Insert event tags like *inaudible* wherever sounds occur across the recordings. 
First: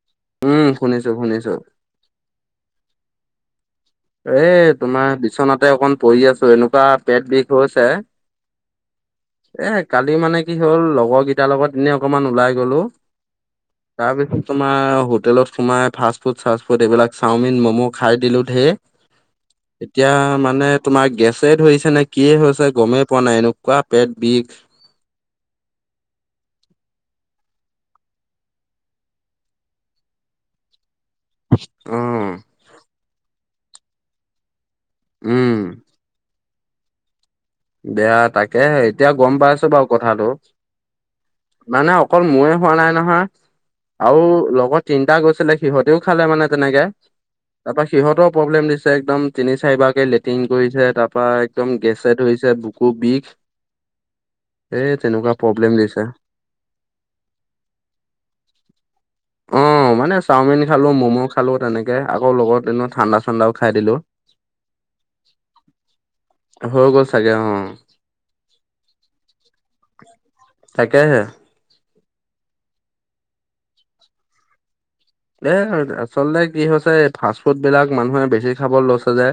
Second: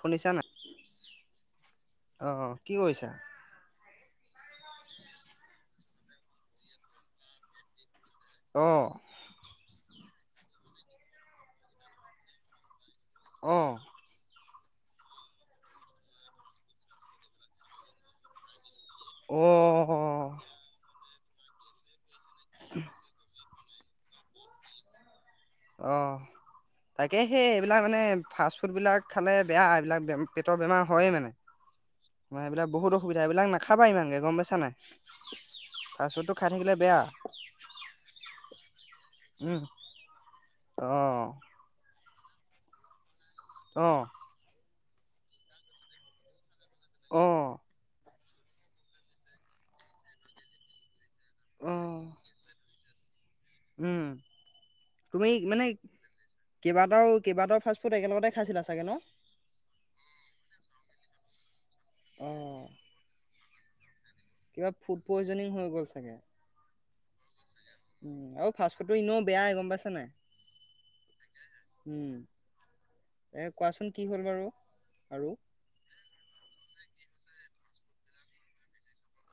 শুনিছা নাই! উম শুনিছো শুনিছো অঁ, অঁ কি কৰিছা! এ তোমাৰ বিচনাতে অকণ পৰি আছো এনেকুৱা পেট বিষ হৈছে অ' এ কালি মানে কি হ'ল, লগৰ কেইটাৰ লগত এ নেই অকমান ওলাই গলোঁ অ' তাৰপিছত, তোমাৰ হোটেলত সোমাই ফাষ্ট ফুড, চাষ্ট ফুড এইবিলাক চাওমিন ম'মো খাই দিলো ঢেৰ এতিয়া অ' মানে তোমাৰ গেছে ধৰিছে, নে কি হৈছে গমেই পোৱা নাই এনেকুৱা পেট বিষ অ' তাকে, সেই এইবিলাক মানে ফাষ্ট ফুডবিলাক খালে বেয়া! এইবিলাক বে পেটৰ বেমাৰ হয়েই মানে উম মানে, এইবিলাক বহুত অসুবিধা! এইবিলাক নাখাবা ইমানকে গম পাইছা নাই উম ফাষ্টফুড বোৰ খাই থাকিলে বেয়া বেয়া তাকে এতিয়া গম উম, পাইছো বাৰু কথাটো অ' মানে অকল মোৱে হোৱা নাই নহয় অ' আও লগত তিনিটা গৈছিলে সিহঁতেও খালে মানে তেনেকে অ' তাৰপা সিহঁতৰ প্ৰব্লেম দিছে, একদম তিনি চাৰিবাৰ কে লেট্ৰিন কৰিছে তাৰ পৰাা একদম অ' গেছে ধৰিছে বুকু বিষ উম। এই তুমি তেনেকুৱা মানে প্ৰব্লেম দিছে কেইবাটাও কেইবাটাও ফাষ্টফুড একেলগতে খাইছিলা চাগে ন অ', মানে চাওমিন খালোঁ ম'ম' খালোঁ তেনেকৈ আকৌ লগত অ' এনেো ঠাণ্ডা ঠাণ্ডাও খাই দিলোঁ কিবা ফুড পইজনিং হৈ গ'ল চাগে তাকে উম আও ফাষ্টফুড টো ইনেও বেয়াই গম পাইছা নে নাই তাকেহে উম এ কোৱাচোন কি হ'ল বাৰু, আৰু এ আচলতে কি হৈছে এই ফাষ্ট ফুড বিলাক মানুহে বেছি খাব লৈছে যে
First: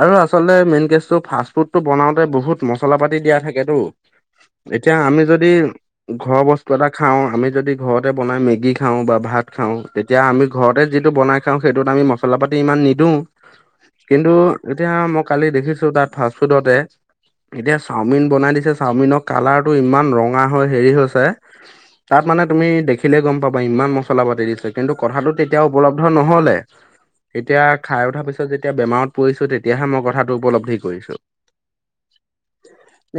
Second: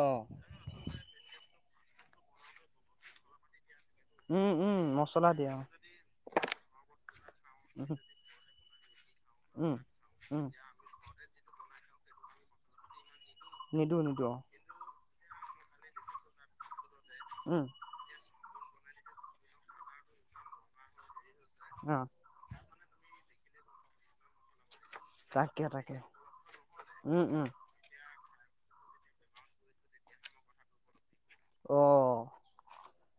আৰু আচলতে মেইন কেচটো ফাষ্ট ফুডটো বনাওতে বহুত মচলা পাতি দিয়া থাকেতো উম উম এতিয়া, আমি মছলা যদি দিয়া অঁ ঘৰৰ বস্তু এটা খাও আমি যদি ঘৰতে বনাই মেগী খাওঁ, ভাত খাওঁ উম তেতিয়া আমি উম ঘৰ ঘৰতে যিটো বনাই খাওঁ সেইটোত আমি মচলা পাতি ইমান নিদিওঁ নিদো নিদো কিন্তু অঁ এতিয়া মই কালি দেখিছো তাত ফাষ্টফুডতে উম এতিয়া চাওমিন বনাই দিছে চাওমিনৰ কালাৰটো ইমান ৰঙা হৈ হেৰি হৈছে অ' তাত মানে, তুমি দেখিলেইে গম পাবা, ইমান মছলা পাতি দিছে। কথা টো তেতিয়া তাকে তাকে উপলব্ধ নহলে উম উম এতিয়া খাই উঠাৰ পিছত যেতিয়া বেমাৰত পৰিছো। তেতিয়াহে মই কথাটো উপলব্ধি কৰিছো। অ'।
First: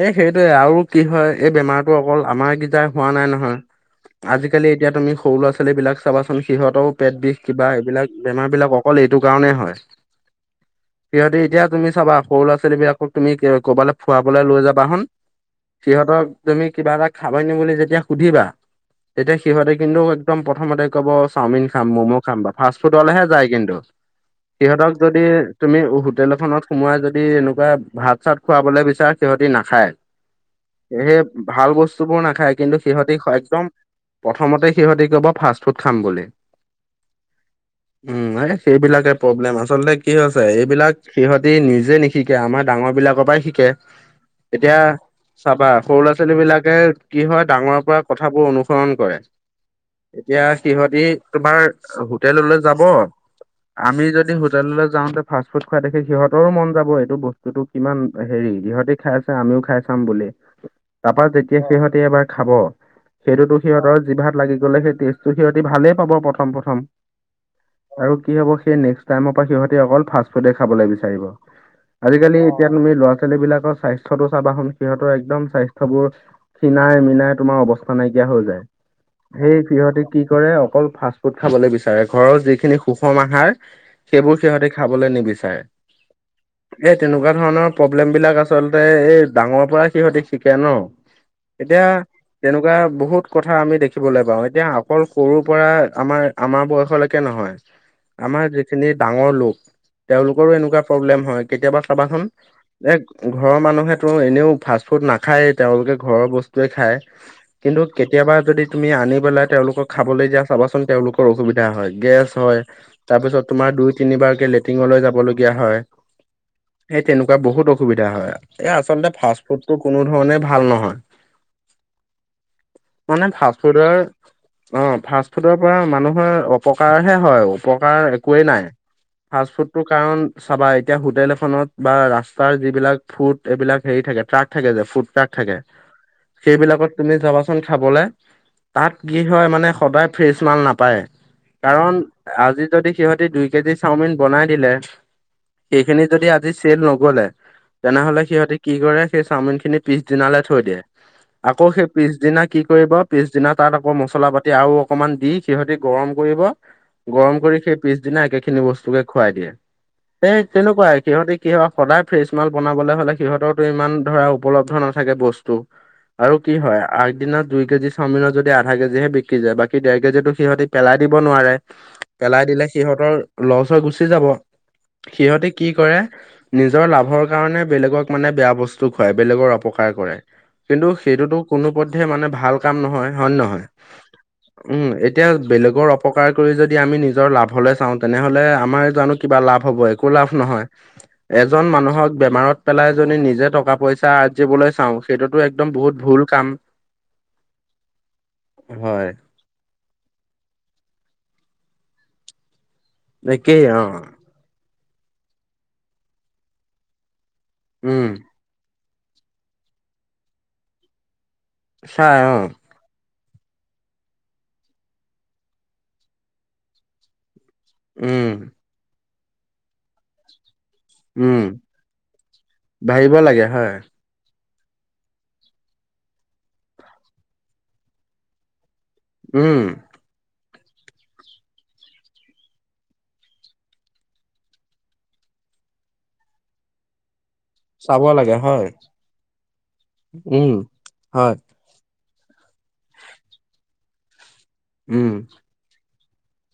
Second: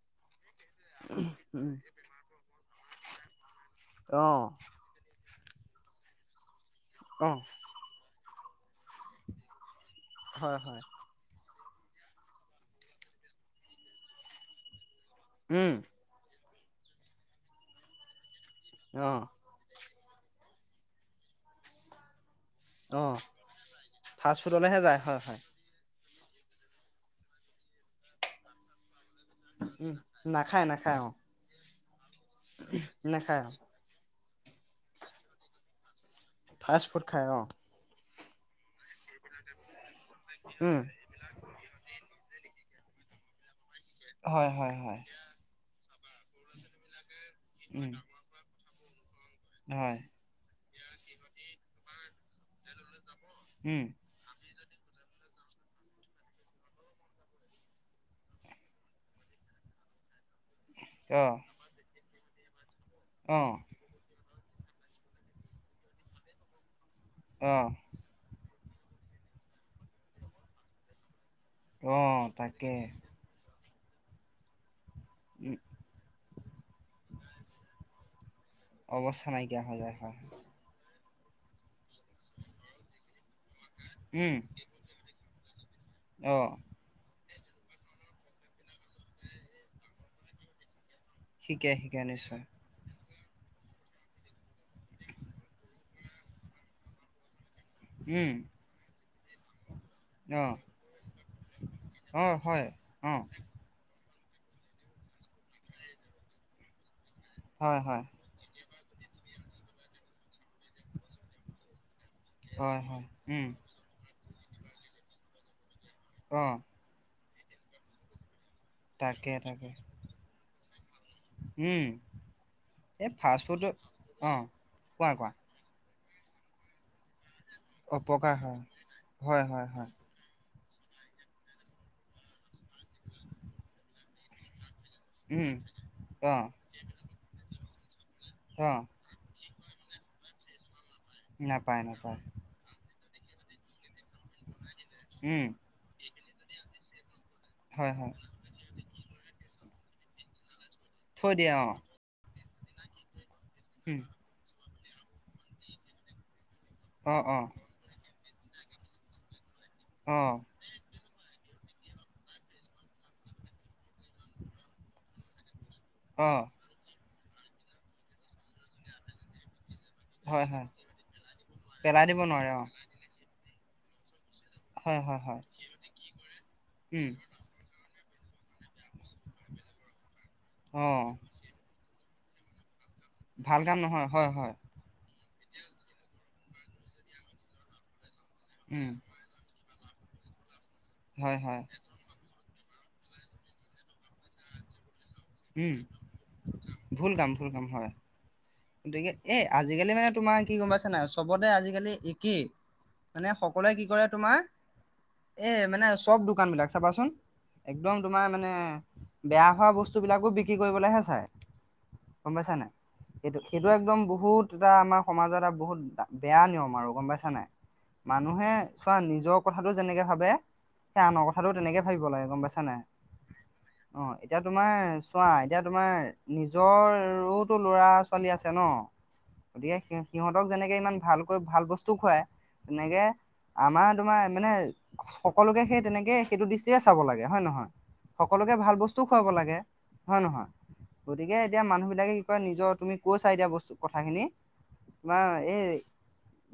এ, সেইটোৱে আও, কি হয় এই উম বেমাৰতটো অকল আমাৰকেইটাই হোৱা নাই নহয়। অঁ আজিকালি এতিয়া তুমি সৰু ল'ৰা-ছোৱালী বিলাক চাবাচোন সিহঁতেও পেট অঁ বিষ কিবা এইবিলাক বেমাৰ বিলাক অকল এইটো কাৰণেই হয়। হয়, হয়। সিহঁতি এতিয়া তুমি চাবা সৰু ল'ৰা-ছোৱালী বিলাকক তুমি কৰ'বালৈ ফুৱাবলৈ লৈ যাবা হন। উম। সিহতক তুমি কিবা এটা খাব নি বুলি যেতিয়া সুধিবা অঁ তেতিয়া সিহঁতে কিন্তু একদম প্ৰথমতে ক'ব চাওমিন খাম ম'ম' খাম বা ফাষ্ট ফুড অঁ হ'লেহে যায় কিন্তু ফাষ্ট ফুডলেহে সিহঁতক যায় যদি হয় হয় তুমি হোটেল এখনত সোমাই যদি এনেকুৱা ভাত, চাত খুৱা। সিহতি নাখায় উম নাখায় নাখায় অঁ সেয়েহে ভাল বস্তু বোৰ নাখায় কিন্তু সিহঁতি নাখায় অঁ একদম প্ৰথমতে সিহঁতি ক'ব ফাৰ্ষ চ'ত খাম গ'লে ফাষ্ট ফুড খায় অ'। উম, এই সেইবিলাকে প্ৰব্লেম আচলতে কি হৈছে উম এইবিলাক সিহঁতি নিজে নিশিকে আমাৰ ডাঙৰ বিলাকৰ পৰাই শিকে। হয়, হয়, এতিয়া হয়। চাবা সৰু ল'ৰা-ছোৱালী বিলাকে কি হয় ডাঙৰৰ উম পৰা কথাবোৰ অনুসৰণ কৰে। হয়। এতিয়া সিহঁতি তোমাৰ হোটেললৈ যাব উম আমি যদি হোটেললৈ যাওঁতে ফাষ্ট ফুড খাই দেখে সিহঁতৰো মন যাব এইটো বস্তুতটো কিমান হেৰি সিহঁতে খাই। আমিও খাই চাম বুলি তাৰপা অঁ যেতিয়া সিহঁতে এবাৰ খাব। অঁ সেইটোতো অ'। আৰু কি হ'ব সেই নেক্ টাইৰ পৰা সিহঁ অকল ফাষ্ট ফুডে খাবলৈ বিচাৰিব। অঁ আজিকালি এতিয়া তাকে তুমি ল'ৰা-ছোৱালী বিলাকৰ স্বাস্থ্যতটো চাবাচোন সিহঁতৰ একদম উম স্বাস্থবোৰ খীণাই, মিনাই তোমাৰ অৱস্থা নাইকিয়া হৈ যায়। অৱস্থা নাইকিয়া সেই হৈ যায় সিহতি হয় অকল ফাষ্ট ফুড খাবলৈ বিচাৰে। চাৰে ঘৰৰ যিখিনি সুষম আহাৰ উম সেইবোৰ সিহঁতি খাবলৈ নিবিচাৰে। অঁ এই তেনেকুৱা ধৰণৰ প্ৰব্লেম বিলাক আচলতে এই ডাঙৰ পৰা সিহঁতি শিকে ন। শিকে এতিয়া শিকে নিশ্চয় তেনেকুৱা বহুত কথা আমি দেখিবলৈ পাওঁ এতিয়া। অকল সৰুৰ পৰা আমাৰ আমাৰ বয়সলৈকে নহয় উম আমাৰ যিখিনি ডাঙৰ লোক তেওঁলোকৰো অ', এনেকুৱা প্ৰব্লেম হয়। কেতিয়াবা কাৰোবাখন অ', হয় এক অ', ঘৰৰ মানুহে এনেও ফাষ্ট ফুড নাখায়। তেওঁলোকে ঘৰৰ বস্তুৱে খায় হয়, কিন্তু হয়, কেতিয়াবা যদি তুমি আনি পেলাই তেওঁলোকক খাবলৈ যা চাবাচোন তেওঁলোকৰ অসুবিধা হয়, গেছ হয়, তাৰ পিছত তোমাৰ দুই তিনিবাৰকে লেট্ৰিঙলৈ যাবলগীয়া হয়। অ'। এই তেনেকুৱা বহুত অসুবিধা হয় আৰু। এই আচলতে তাকে ফাষ্ট তাকে ফুডতটো কোনো ধৰণেই ভাল নহয়। উম। এই মানে ফাষ্ট ফুড ফাষ্টফুডৰ অ, কোৱা কোৱা ফাষ্ট ফুডৰ পৰা মানুহৰ অপকাৰহে হয় আৰু উপকাৰ অপকাৰ একোৱেই হয়, নাই হয়, ফাষ্ট হয়, ফুডটো হয়, কাৰণ চাবা এতিয়া হোটেল এখনত বা ৰাস্তাৰ যিবিলাক ফুড এইবিলাক হেৰি থাকে ট্ৰাক থাকে যে ফুড উম, থাকে অ', সেইবিলাকত তুমি যাবাচোন খাবলে অ', তাত কি হয় মানে সদায় ফ্ৰেচ মাল নাপায় নাপায় কাৰণ নাপায় আজি যদি সিহঁতি দুই কেজি চাওমিন বনাই দিলে। উম, সেইখিনি যদি আজি চেল নগলে হয়, হয়, তেনেহলে সিহঁতি কি কৰে সেই চাওমিন খিনি পিছ দিনালৈ থৈ দিয়ে থৈ দিয়ে আকৌ অ', সেই, পিছদিনা কি কৰিব পিছদিনা তাত আকৌ উম, মছলা পাতি তেয়াও অকমান দি সিহঁতি গৰম কৰিব অ', গৰম অ', কৰি সেই পিছদিনা একে খিনি বস্তুকে খুৱাই দিয়ে স অ', তেনেকুৱাই সিহতি কি হয়। সদায় ফ্ৰেচ মাল বনাবলৈ হ'লে সিহঁতৰতো ইমান ধৰা উপলব্ধ নাথাকে বস্তু। ত আৰু অ', কি হয় আগদিনা দুই কেজি চামজ যদি। আধা কেজিহে বিকি যায় বাকী ডেৰ কেজিতো হয়, সিহঁতি হয়, পেলাই দিব নোৱাৰে দিব পেলাই নোৱাৰে দিলে অ', সিহঁতৰ লৰচৰ গুচি যাব হয়, হয়, হয়, সিহঁতে কি কৰে নিজৰ উম, লাভৰ কাৰণে বেলেগক মানে বেয়া বস্তু খুৱাই বেলেগৰ অপকাৰ কৰে কিন্তু অ', সেইটোতো কোনো পধে মানে ভাল কাম নহয়। হয় নে ভাল গান নহয় হয় হয়। উম এতিয়া বেলেগৰ অপকাৰ কৰি যদি আমি নিজৰ লাভলৈ চাওঁ তেনেহলে উম, আমাৰ জানো। কিবা লাভ হব একো লাভ হয়, নহয় হয়, এজন মানুহক বেমাৰত পেলাই নিজে টকা পইচা। আজিবলৈ চাওঁ সেইটোতো একদম উম, বহুত ভুল কাম। ভুল কাম ভুল কাম হয়। হয় গতিকে এই আজিকালি মানে তোমাৰ কি গম পাইছা না চবতে আজিকালি একেই। মানে একেই সকলোৱে অ কি কৰে তোমাৰ এ মানে চব দোকান বিলাক চাবাচোন। একদম উম তোমাৰ মানে বেয়া হোৱা বস্তুবিলাকো বিক্ৰী কৰিবলৈহে চাই। ছ গম অ। পাইছা নাই সেইটো একদম বহুত এটা আমাৰ সমাজৰত এটা বহুত বেয়া নিয়ম আৰু গম পাইছা নাই। উম মানুহে চোৱা নিজৰ কথাটো যেনেকে ভাবে। সেইয়া আনৰ উম কথাটো তেনেকৈ ভাবিব লাগে গম পাইছ নাই। ভাবিব লাগে হয় অ' এতিয়া তোমাৰ চোৱা এতিয়া তোমাৰ নিজৰোতো ল'ৰা আছে। চলি আছে ন উম গতিকে সিহঁতক যেনেকে ইমান ভালকৈ ভাল বস্তু খুৱাই। তেনেকে আমাৰ তোমাৰ মানে সকলোকে সেই তেনেকে সেইটো দৃষ্টিয়ে চাব লাগে হয় নহয়। চাব লাগে সকলোকে হয় ভাল বস্তুও খুৱাব লাগে হয়ে নহয় উম হয় গতিকে এতিয়া মানুহবিলাকে কি কয় নিজৰ তুমি কৈছা এতিয়া বস্তু কথাখিনি উম তোমাৰ এই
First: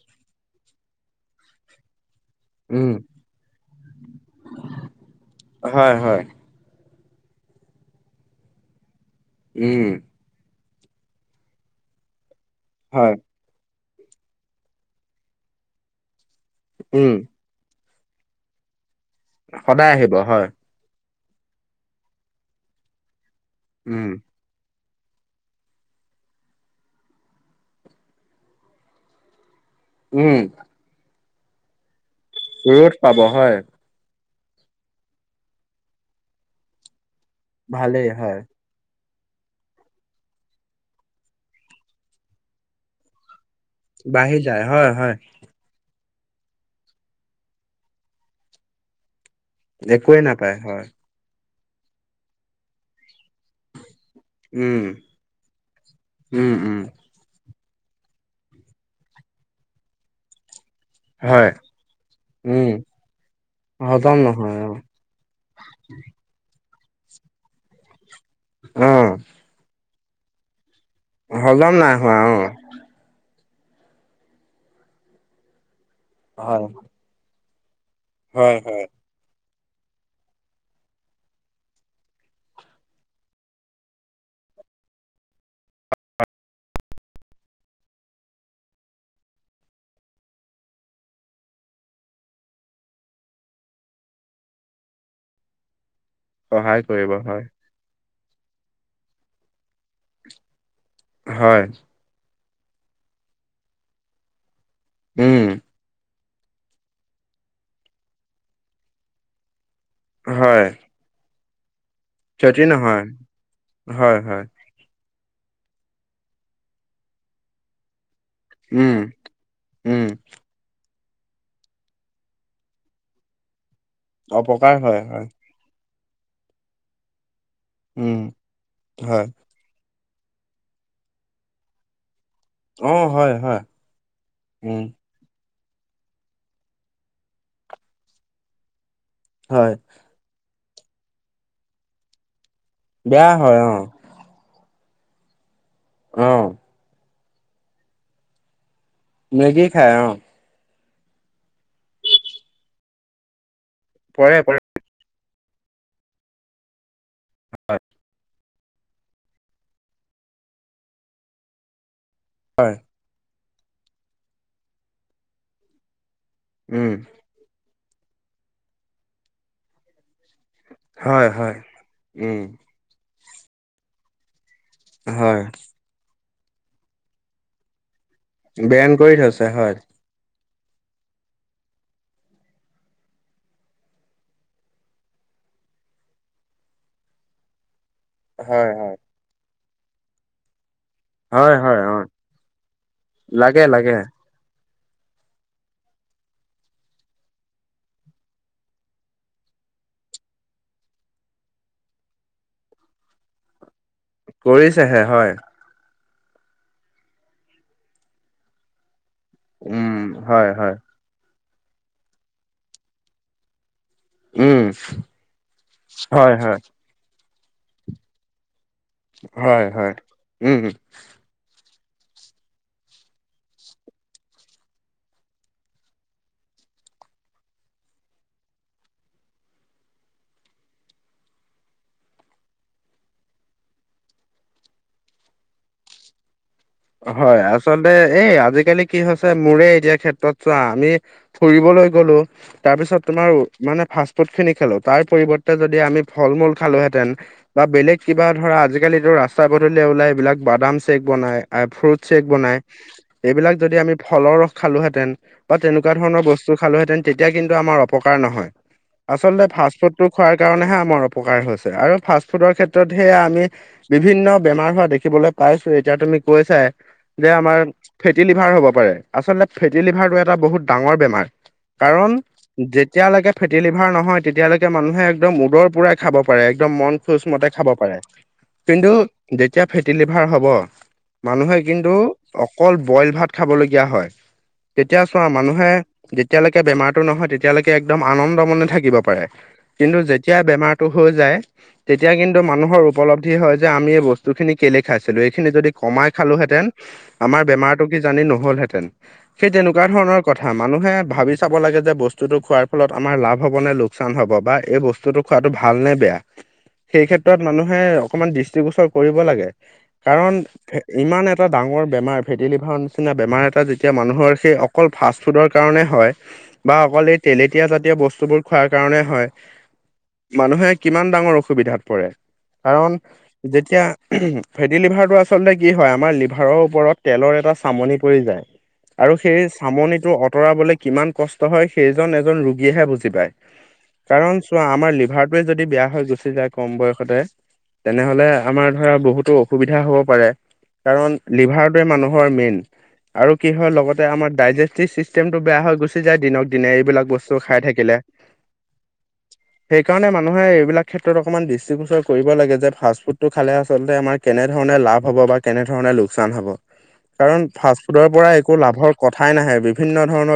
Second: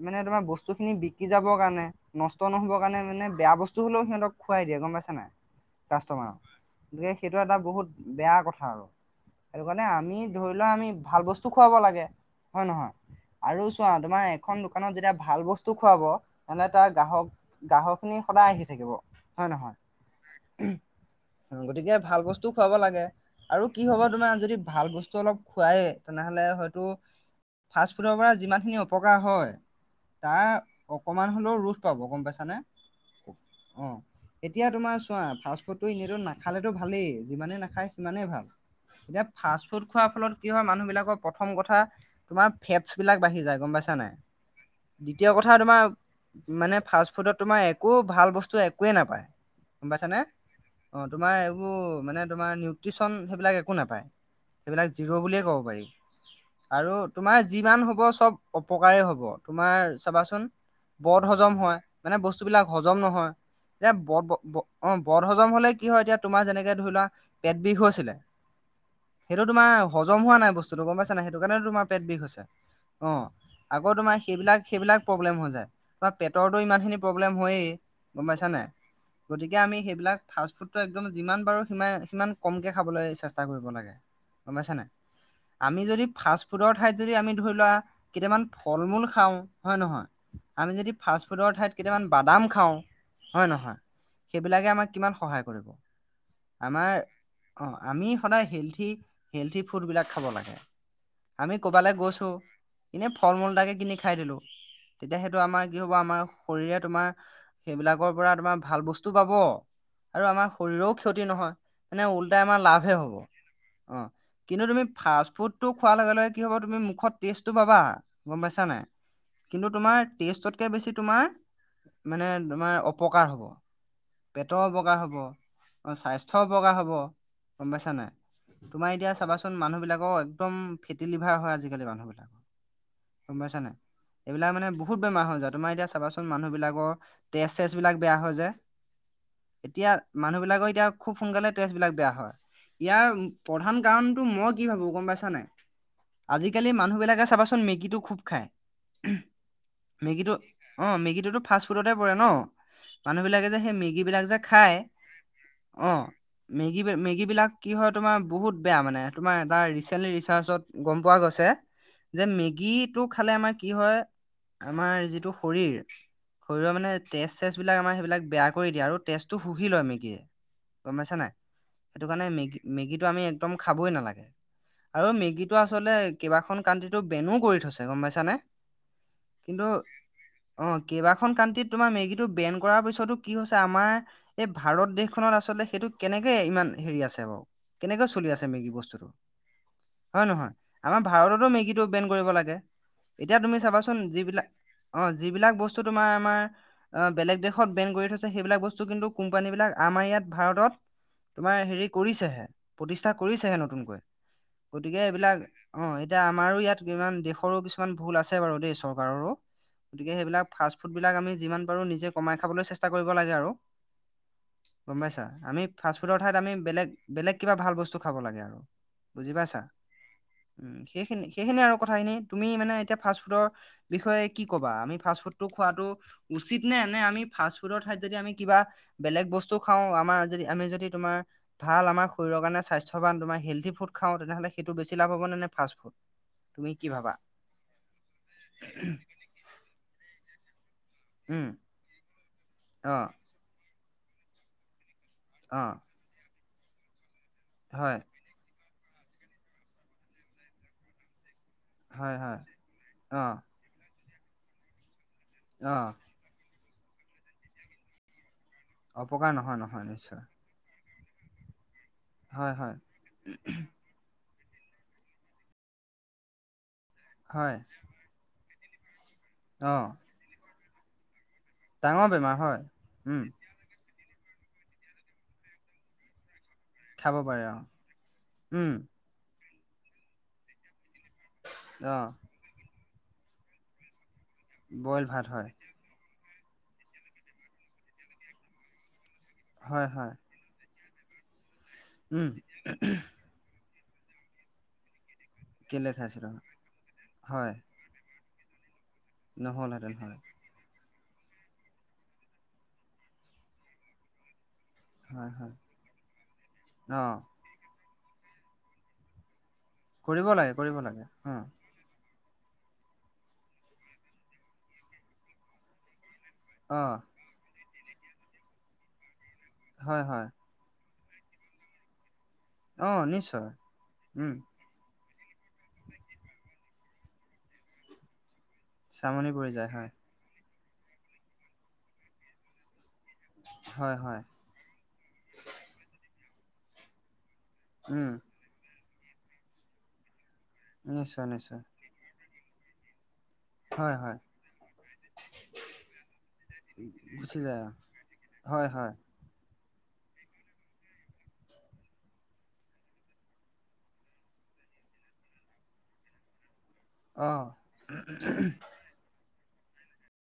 মানে তোমাৰ বস্তুখিনি বিক্ৰী যাবৰ কাৰণে নষ্ট নহবৰ উম কাৰণে মানে বেয়া বস্তু হ'লেও সিহঁতক খুৱাই দিয়ে গম পাইছে নাই হয় হয় কাষ্টমাৰক গতিকে সেইটো এটা বহুত বেয়া কথা আৰু। সেইটো উম কাৰণে আমি ধৰি লোৱা আমি ভাল বস্তু খুৱাব লাগে হয়ে নহয়। হয়। আৰু চোৱা তোমাৰ এখন দোকানত যেতিয়া ভাল বস্তু খুৱাব তেনেহলে তাৰ উম গ্ৰাহক গাহক খিনি সদায় আহি থাকিব হয় সদায় আহিব হয় নহয়। গতিকে ভাল বস্তুও খুৱাব লাগে আৰু কি হ'ব উম তোমাৰ যদি ভাল বস্তু অলপ খুৱায়েই তেনেহ'লে হয়তো ফাষ্টফুডৰ পৰা যিমানখিনি অপকাৰ হয় উম তাৰ অকণমান হ'লেও ৰোধ পাব গম পাইছ নে ৰ'দ পাব হয় অ। এতিয়া তোমাৰ চোৱা ফাষ্টফুডটো এনেইতো নাখালেতো ভালেই যিমানেই নাখায় ভালেই সিমানেই হয় ভাল। এতিয়া ফাষ্ট ফুড খোৱাৰ ফলত কি হয় মানুহ *inaudible* কথা তোমাৰ বাঢ়ি যায় হয় হয় মানে ফাষ্টফুডত তোমাৰ একো ভাল বস্তু একোৱেই নাপায়। গম পাইছানে একোৱেই নাপায় হয় অ' তোমাৰ এইবোৰ মানে তোমাৰ নিউট্ৰিচন সেইবিলাক একো নাপায়। উম সেইবিলাক জিৰ' বুলিয়ে ক'ব পাৰি উম উম আৰু তোমাৰ যিমান হ'ব চব অপকাৰে হ'ব তোমাৰ চাবাচোন। বট হজম হয় মানে বস্তুবিলাক উম হজম নহয় এতিয়া হজম বট নহয় অ। বদ হজম হলে কি হয় এতিয়া তোমাৰ যেনেকে ধৰি লোৱা পেট বিষ হৈছিল অ', সেইটো তোমাৰ হজম হোৱা নাই বস্তুতটো গম পাইছ নাই সেইটো কাৰণে হজম তোমাৰ নাই পেট হোৱা বিষ হৈছে। অ', অ' আকৌ তোমাৰ সেইবিলাক সেইবিলাক প্ৰব্লেম হৈ যায় তোমাৰ পেটৰটোো হয়, ইমান খিনি প্ৰব্লেম হয়েই গম পাইছা হয়, নে। হয়, গতিকে আমি সেইবিলাক ফাষ্টফুডটো একদম যিমান পাৰো সি সিমান কমকে খাবলৈ চেষ্টা কৰিব লাগে। গমাইছনোই। আমি যদি ফাষ্ট ফুডৰ ঠাইত যদি আমি ধৰি লোৱা কেইটামান ফল মূল খাওঁ হয়ে নহয়। আমি যদি ফাষ্ট ফুডৰ ঠাইত কেইটামান বাদাম খাওঁ হয়ে নহয়। সেইবিলাকে আমাক কিমান সহায় কৰিব! সহায় আমাৰ কৰিব হয়, অ, আমি সদাই হেলথী হেলথী ফুড বিলাক খাব আমি হয়, কবালৈ গৈছো এনেই ফল মূল এটাকে কিনি খাই দিলো তেতিয়া সেইটো উম, আমাৰ কি হ'ব আমাৰ শৰীৰে তোমাৰ সেইবিলাকৰ পৰা তোমাৰ ভাল বস্তু পাব আৰু আমাৰ হয়, শৰীৰৰও ক্ষতি নহয় মানে ওল্টাই আমাৰ ক্ষতি লাভে নহয়, হ'ব অ, হয়, হয়, কিন্তু তুমি ফাষ্টফুডটো খোৱাৰ লগে লগে কি হ'ব তুমি মুখত টেষ্টটো পাবা গম পাইছা নে নাই উম, কিন্তু উম, তোমাৰ টেষ্টত কে বেছি তোমাৰ মানে তোমাৰ অপকাৰ হ'ব। পেটৰ অপকাৰ হয়, হব। হয়, অঁ, স্বাস্থ্য অপকাৰ হ'ব গম পাইছা নাই উম, তোমাৰ এতিয়া হয়, চাবাচোন মানুহবিলাকৰ একদম ফেটি লিভাৰ হয় আজিকালি মানুহবিলাকৰ অ', হয়, গম হয়, পাইছানে নাই এইবিলাক মানে উম, বহুত বেমাৰ হৈ যায় তোমাৰ এতিয়া চাবাচোন মানুহ বিলাকৰ তেজ চেজ বিলাক বেয়া হয় যে হয়, এতিয়া মানুহবিলাকৰ এতিয়া খুব সোনকালে তেজ বিলাক বেয়া হয়। ইয়াৰ বেয়া হয় প্ৰধান অ', কাৰণতটো মই কি ভাবো গম পাইছানে নাই অ', আজিকালি মানুহবিলাকে চাবাচোন মেগীটো খুব খায় মেগী খাই অ', মেগীটো অ, মেগীটোতো ফাষ্ট ফুডতে পৰে ন? মানুহ বিলাকে যে সেই মেগী বিলাক যে পৰে, পৰে, খায় অ, মেগী মেগী বিলাক কি হয় তোমাৰ বহুত বেয়া মানে তোমাৰ এটা ৰিচাৰ্জট গম পোৱা গৈছে যে মেগী হয়, টো খালে আমাৰ কি হয় আমাৰ যিটো শৰীৰ শৰীৰৰ মানে উম, তেজ চেজ বিলাক আমাৰ সেইবিলাক বেয়া কৰি দিয়ে আৰু তেজটো সুহি লয় মেগীয়ে। গম পাইছ হয়, নাই হয়, সেইটো কাৰণে উম, মেগী মেগীটো আমি একদম খাবই নালাগে। আৰু হয়, মেগী টো আচলতে কেইবাখন কাণ্ট্ৰিটো বেনো কৰি থৈছে গম পাইছানে? বেন কৰি থৈছে কিন্তু হয়। অ, কেইবাখন কাণ্ট্ৰিত তোমাৰ মেগীটো বেন কৰাৰ পিছতো কি হৈছে আমাৰ এই ভাৰত দেশখনত আচলতে সেইটো কেনেকে ইমান হেৰি আছে বাৰু কেনেকে চলি আছে হয়, মেগী হয়, বস্তুটো হয়, নহয় আমাৰ ভাৰততো হয়, হয়, মেগীটো অ', বেন কৰিব লাগে এতিয়া তুমি লাগে, লাগে, চাবাচোন যিবিলাক অঁ, যিবিলাক বস্তু তোমাৰ আমাৰ বেলেগ দেশত বেন কৰি থৈছে সেইবিলাক বস্তু কিন্তু কোম্পানী বিলাক আমাৰ ইয়াত ভাৰতত তোমাৰ হেৰি কৰিছেহে প্ৰতিষ্ঠা কৰিছেহে নতুনকৈ। গতিকে কৰিছেহে হয়, এইবিলাক অ, এতিয়া আমাৰো ইয়াত ইমান দেশৰো কিছুমান ভুল আছে বাৰু দেই চৰকাৰো উম, গতিকে হয়, সেইবিলাক হয়, ফাষ্ট ফুডবলাক আমি যিমান পাৰো নিজে কমাই খাবলৈ চেষ্টা কৰিব লাগে আৰু উম, গম পাইছা আমি ফাষ্ট ফুডৰ ঠাইত হয়, আমি হয়। বেলেগ বেলেগ কিবা ভাল বস্তু খাব লাগে আৰু বুজি পাইছা হয় হয় উম, সেইখিনি সেইখিনিয়ি আৰু কথাখিনি তুমি মানে এতিয়া ফাষ্টফুডৰ বিষয়ে কি ক'বা আমি ফাষ্টফুডটো খোৱাটো উচিত নে নে আমি ফাষ্ট ফুডৰ ঠাইত যদি আমি কিবা বেলেগ বস্তু খাওঁ আমাৰ যদি আমি যদি তোমাৰ ভাল আমাৰ শৰীৰৰ কাৰণে স্বাস্থ্যৱান তোমাৰ হেল্থি ফুড খাওঁ তেনেহ'লে সেইটো বেছিা লাভ হব নে ফাষ্টফুড? হয় আচলতে এই আজিকালি কি হৈছে মোৰে এতিয়া ক্ষেত্ৰত চোৱা আমি উম, ফুৰিবলৈ গলো তাৰ পিছত অ', তোমাৰ মানে ফাষ্ট ফুড খিনি খালোঁ। তাৰ পৰিৱৰ্তে যদি অ', আমি ফল মূল খালোহেঁতেন বা বেলেগ হয়, কিবা ধৰা আজিকালিত এইটো ৰাস্তা পদুলিয়ে ওলাই এইবিলাক বাদাম চেক বনায় ফ্ৰুট হয়, শেক হয়, বনাই অ', এইবিলাক যদি আমি ফলৰ ৰস খালোহেতেন বা তেনেকুৱা অ', ধৰণৰ বস্তু খালোঁ হেতেন তেতিয়া কিন্তু আমাৰ অপকাৰ নহয় অপকাৰ আছলতে নহয় ফাৰ্ষ্ট নহয় ফুডটো নিশ্চয়। খোৱাৰ কাৰণেহে আমাৰ অপকাৰ হৈছে আৰু ফাষ্ট ফুডৰ হয়, হয়, ক্ষেত্ৰত হে আমি বিভিন্ন বেমাৰ হোৱা দেখিবলৈ পাইছো এতিয়া তুমি কৈছাই যে হয়, আমাৰ ফেটি লিভাৰ হ'ব পাৰে আচলতে ফেটি অ', লিভাৰটো এটা বহুত ডাঙৰ বেমাৰ। ডাঙৰ কাৰণ বেমাৰ হয়। উম, যেতিয়ালৈকে ফেটি লিভাৰ নহয় তেতিয়ালৈকে মানুহে একদম উদৰ পুৰাই খাব পাৰে একদম মন খাব খোজ পাৰে মতে অ', খাব পাৰে উম, কিন্তু যেতিয়া ফেটি লিভাৰ হ'ব মানুহে কিন্তু অ', অকল বইল ভাত খাবলগীয়া হয় তেতিয়া বইল ভাত চোৱা হয়। মানুহে যেতিয়ালৈকে বেমাৰটো নহয় তেতিয়ালৈকে একদম আনন্দ মনে থাকিব পাৰে হয় কিন্তু হয় যেতিয়া বেমাৰতটো হৈ যায় তেতিয়া উম কিন্তু মানুহৰ উপল হয় যে আমি এই বস্তু খিনি কেলে খাইছিলো এইখিনি যদি কেলে কমাই খাইছিলোঁ খালোহেতেন আমাৰ হয় বেমাৰ জানি নহলহেতেন সেই তেনেকুৱা নহ'লহেঁতেন হয় ধৰণৰ কথা মানুহে ভাবি চাব লাগে যে বস্তুতটো খোৱাৰ ফলত আমাৰ লাভ হব নে লোকচান হ'ব বা এই বস্তু বস্তুটো হয় খোৱাটো হয় ভাল নে বেয়া সেই অঁ ক্ষেত্ৰত মানুহে অকমান দৃষ্টিগোচৰ কৰিব লাগে কৰিব কাৰণ লাগে কৰিব লাগে ইমান অঁ এটা ডাঙৰ বেমাৰ ফেটিলিভাৰ নিচিনা বেমাৰ এটা যেতিয়া মানুহৰ সেই অকল ফাষ্ট ফুডৰ কাৰণে হয় বা অঁ অকলে তেলেতীয়া জাতীয় বস্তুবোৰ খোৱাৰ কাৰণে হয়। হয় হয় মানুহে কিমান ডাঙৰ অসুবিধাত পৰে কাৰণ অঁ নিশ্চয় যেতিয়া উম ফেটি লিভাৰ টো আচলতে কি হয় আমাৰ লিভাৰৰ ওপৰত তেলৰ এটা চামনি পৰি যায় আৰু চামনি সেই পৰি যায় হয় চামনিটো আঁতৰাবলৈ কিমান কষ্ট হয় সেইজন এজন ৰোগীয়েহে বুজি পায় হয় হয় কাৰণ আমাৰ লিভাৰটয়ে যদি বেয়া হৈ গুচি যায় কম বয়সতে উম তেনেহলে আমাৰ ধৰা বহুতো অসুবিধা হ'ব পাৰে কাৰণ নিশ্চয় নিশ্চয় লিভাৰটোৱে মানুহৰ মেইন আৰু কি হয় লগতে আমাৰ ডাইজেষ্টিভ চিষ্টেমটো বেয়া হৈ গুচি যায় দিনক দিনে এইবিলাক গুচি বস্তু যায় খাই অঁ থাকিলে হয় হয়। সেইকাৰণে মানুহে এইবিলাক ক্ষেত্ৰত অকণমান দৃষ্টিগোচৰ কৰিব লাগে যে ফাষ্ট ফুডটো খালে আচলতে আমাৰ কেনেধৰণে লাভ হ'ব বা কেনেধৰণে লোকচান হ'ব কাৰণ অঁ ফাষ্ট ফুডৰ পৰা একো লাভৰ কথাই নাহে বিভিন্ন ধৰণৰ